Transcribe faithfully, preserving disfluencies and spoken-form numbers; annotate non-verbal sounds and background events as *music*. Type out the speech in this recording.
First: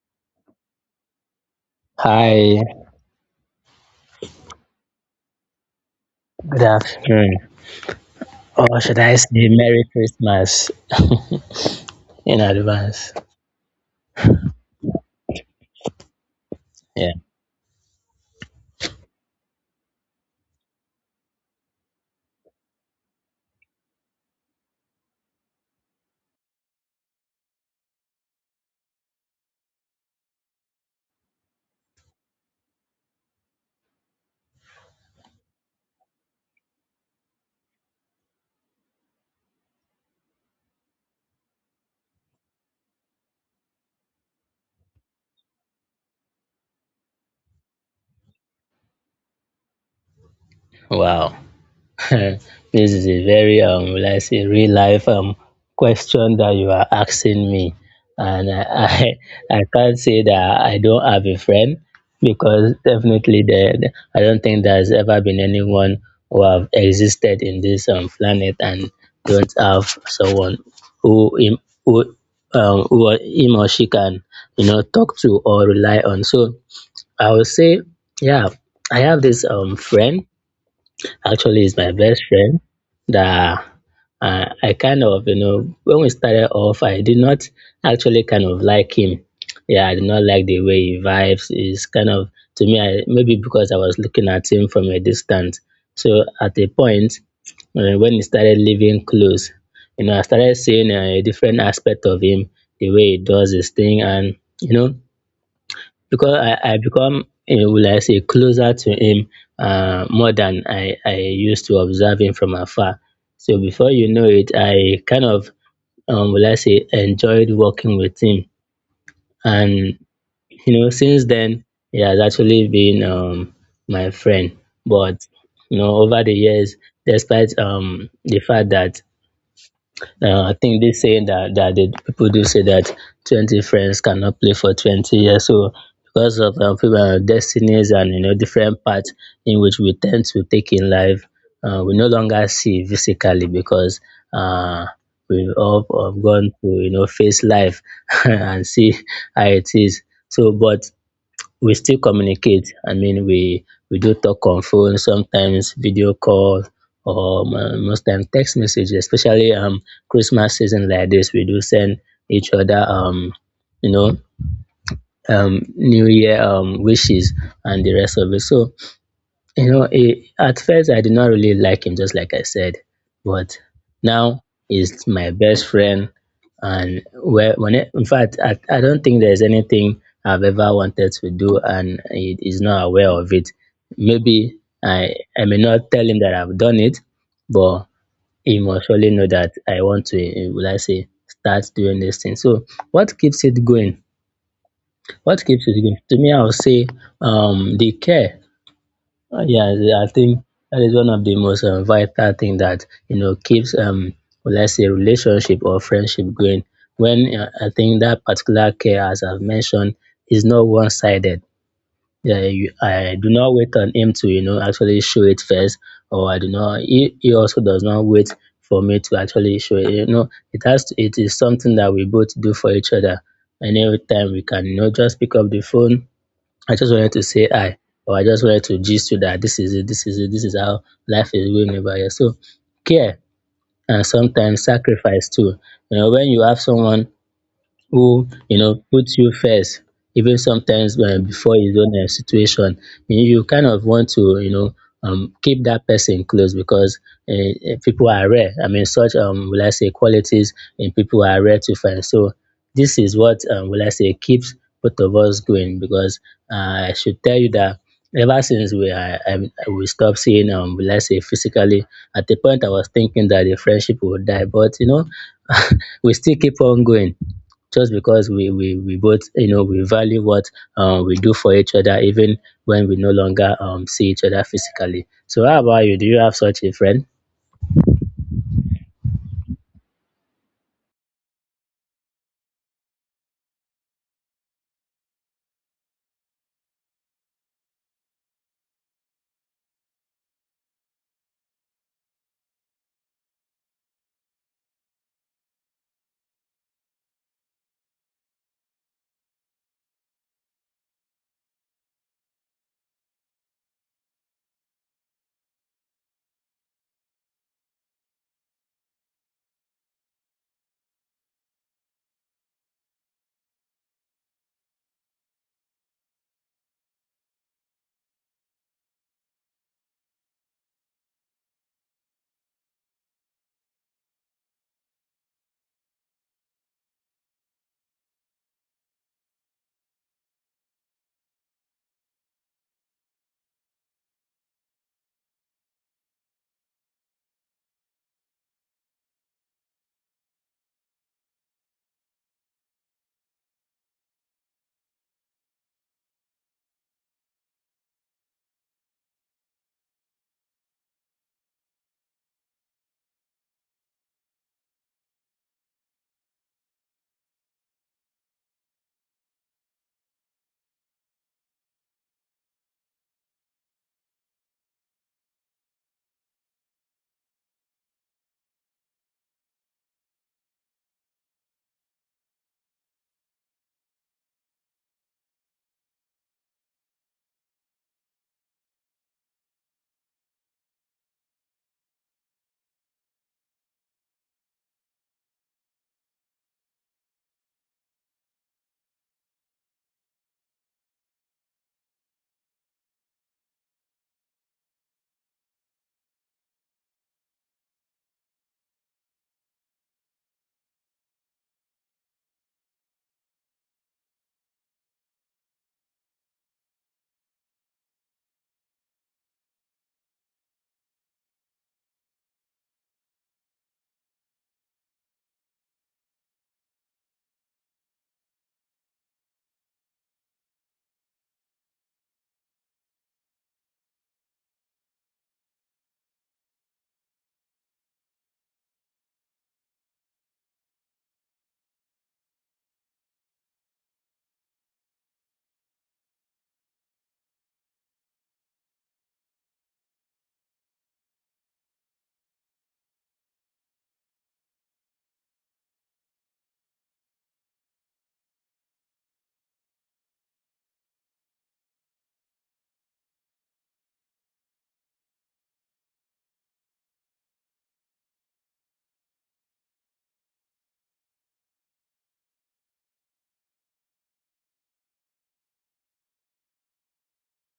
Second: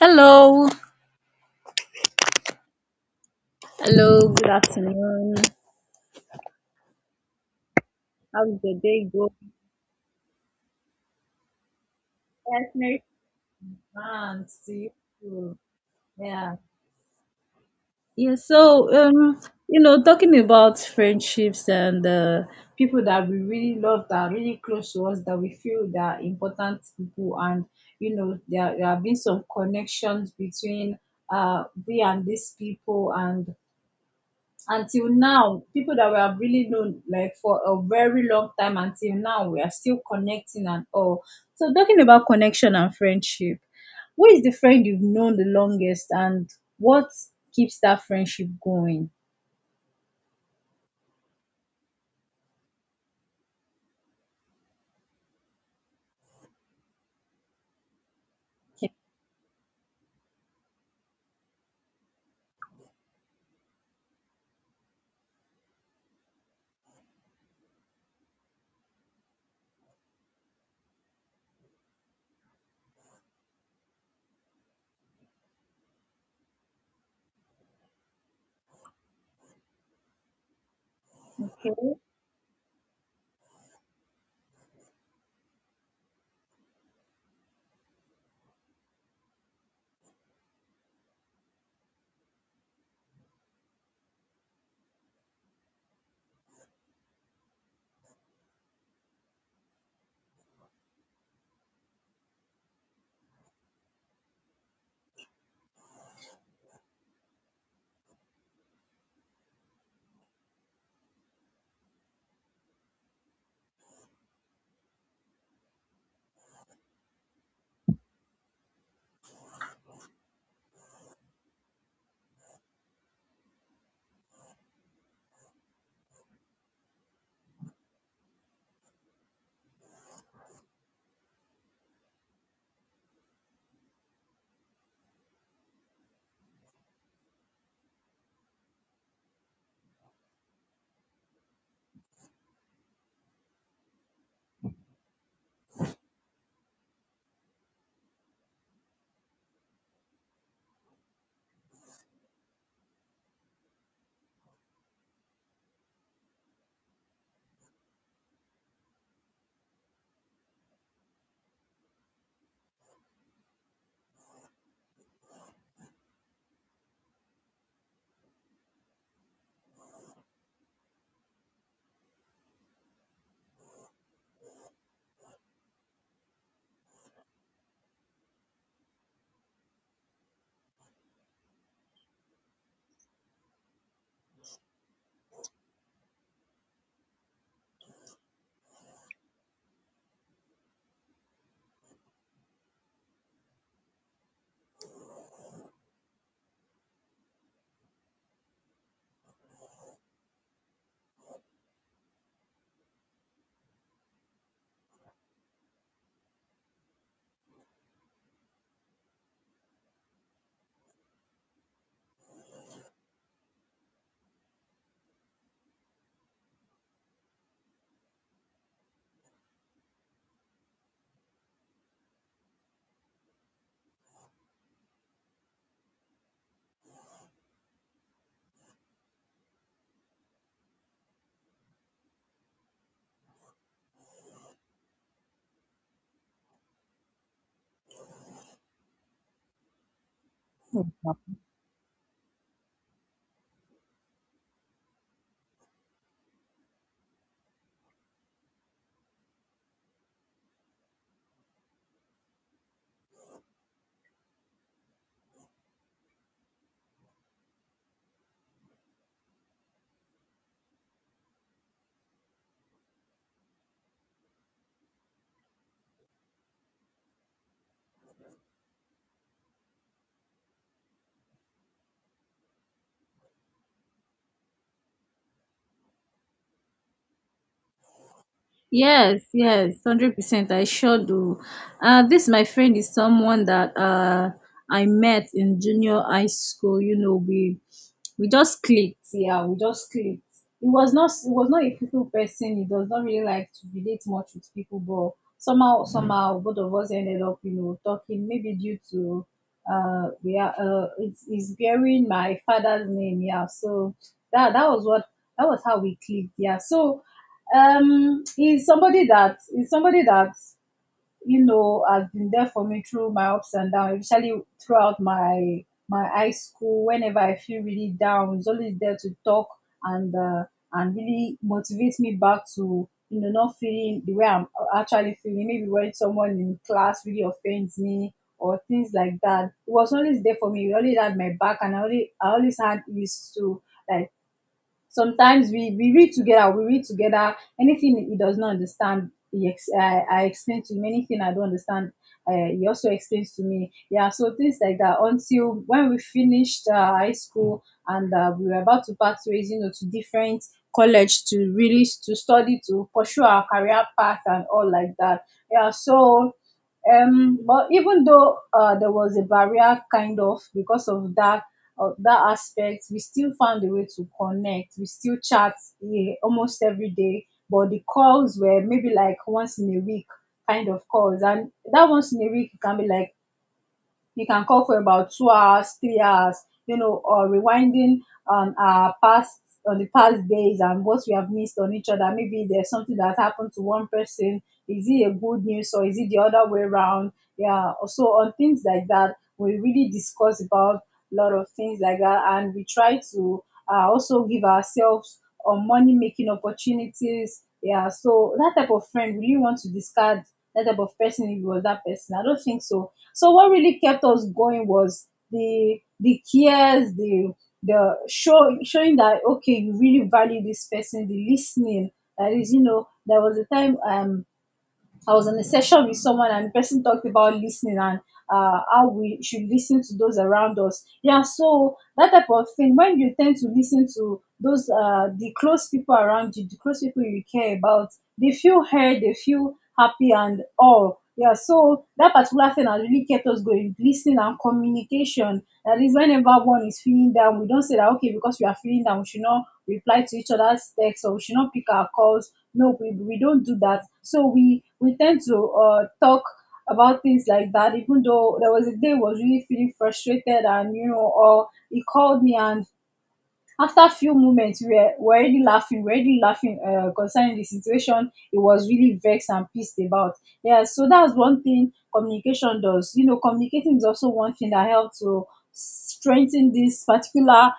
Hello. Hi, Hello. Good afternoon. good afternoon. How's the Or should day I going? say Merry Christmas in Yes, Merry advance? Christmas to you. Too. Yeah. Yeah. Yeah. So, um, you know, talking about friendships and uh, people that we really love, that are really close to us, that we feel they are important people, and you know, there, there have been some connections between uh we and these people, and until now, people that we have really known like for a very long time, until now we are still connecting and all. So talking about connection and friendship, who is the friend you've known the longest, and what keeps that friendship going? Wow. *laughs* This is a very, um, will I say, real life um, question that you are asking me. And I, *laughs* I, I can't say that I don't have a friend because definitely the, the- I don't think there's ever been anyone who have existed in this um, planet and don't have someone who him, who, um, who or- him or she can you know talk to or rely on. So I would say, yeah, I have this um friend. Actually, is my Okay. best friend that uh, I kind of, you know, when we started off, I did not actually kind of like him. Yeah, I did not like the way he vibes. Is kind of, to me, I, maybe because I was looking at him from a distance. So at a point, uh, when he started living close, you know, I started seeing uh, a different aspect of him, the way he does his thing. And, you know, because I, I become eh, will I say closer to him, uh, more than I, I used to observe him from afar. So before you know it, I kind of um, will I say enjoyed working with him, and you know since then he has actually been um, my friend. But you know over the years, despite um, the fact that uh, I think they saying that that the people do say that twenty friends cannot play for twenty years. So because of um, people, uh, destinies and you know different paths in which we tend to take in life, uh, we no longer see physically because uh, we've all um, gone to you know face life *laughs* and see how it is. So, but we still communicate. I mean, we we do talk on phone, sometimes video call, or mo- most time text message. Especially um Christmas season like this, we do send each other um you know um New Year um wishes and the rest of it. So you know eh, at first I did not really like him just like I said, but now he's my best friend. And where when it, in fact, I, I don't think there's anything I've ever wanted to do and he is not aware of it. Maybe i i may not tell him that I've done it, but he must surely know that I want to eh, will I say start doing this thing. So what keeps it going? What keeps it going? To me, I would say um the care. uh, yeah, I think that is one of the most um, vital thing that you know keeps um let's say relationship or friendship going. When uh, I think that particular care, as I've mentioned, is not one sided. Yeah, you, I do not wait on him to you know actually show it first, or I do not. He, he also does not wait for me to actually show it. You know, it has to, it is something that we both do for each other. And every time we can you know just pick up the phone. I just wanted to say hi, or I just wanted to gist you that this is it, this is it, this is how life is going over here. So care, and sometimes sacrifice too. You know, when you have someone who you know puts you first, even sometimes uh, Okay. before his own uh, situation, you, you kind of want to you know um, keep that person close, because uh, uh, people are rare. I mean, such um will I say qualities in people are rare to find. So this is what um, will I say keeps both of us going, because uh, I should tell you that ever since we I, I, we stopped seeing um will I say physically, at the point I was thinking that the friendship would die, but you know *laughs* we still keep on going just because we, we, we both, you know, we value what uh, we do for each other, even when we no longer um, see each other physically. So, how about you? Do you have such a friend? Yes, yes, one hundred percent. I sure do. Uh, this, my friend, is someone that uh, I met in junior high school. You know, we we just clicked. Yeah, we just clicked. It was not, it was not a people person. He does not really like to relate much with people, but somehow somehow both of us ended up, you know, talking. Maybe due to uh, we are uh, it's, it's bearing my father's name. Yeah, so that that was what that was how we clicked. Yeah, so um, he's somebody that he's somebody that, you know, has been there for me through my ups and downs, especially throughout my my high school. Whenever I feel really down, he's always there to talk and uh, and really motivate me back to, you know, not feeling the way I'm actually feeling. Maybe when someone in class really offends me or things like that, he was always there for me. He always had my back, and I always I always had his to. Like sometimes we, we read together, we read together Anything he does not understand, he ex- I, I explain to him. Anything I don't understand, uh, he also explains to me. Yeah, so things like that, until when we finished uh, high school and uh, we were about to part ways, you know, to different college, to really s- to study, to pursue our career path and all like that. Yeah, so um but even though uh, there was a barrier, kind of because of that uh, that aspect, we still found a way to connect. We still chat eh, almost every day, but the calls were maybe like once in a week kind of calls, and that once in a week can be like, you can call for about two hours, three hours, you know, or rewinding on our past, on the past days, and what we have missed on each other. Maybe there's something that happened to one person. Is it a good news or is it the other way around? Yeah. So on things like that, we really discuss about a lot of things like that, and we try to uh, also give ourselves on money making opportunities. Yeah. So that type of friend, we really want to discard that type of person. If it was that person, I don't think so. So what really kept us going was the the cares, the the show showing that okay, you really value this person, the listening. That is, you know, there was a time um I was in a session with someone and the person talked about listening, and uh, how we should listen to those around us. Yeah, so that type of thing, when you tend to listen to those, uh, the close people around you, the close people you care about, they feel heard, they feel happy and all. Yeah, so that particular thing has really kept us going. Listening and communication. That is whenever one is feeling down, we don't say that okay, because we are feeling down, we should not reply to each other's texts or we should not pick our calls. No, we we don't do that. So we we tend to uh talk about things like that. Even though there was a day I was really feeling frustrated and, you know, or he called me, and after a few moments we were, were already laughing, we were already laughing uh, concerning the situation he was really vexed and pissed about. Yeah, so that's one thing communication does. You know, communicating is also one thing that helps to strengthen this particular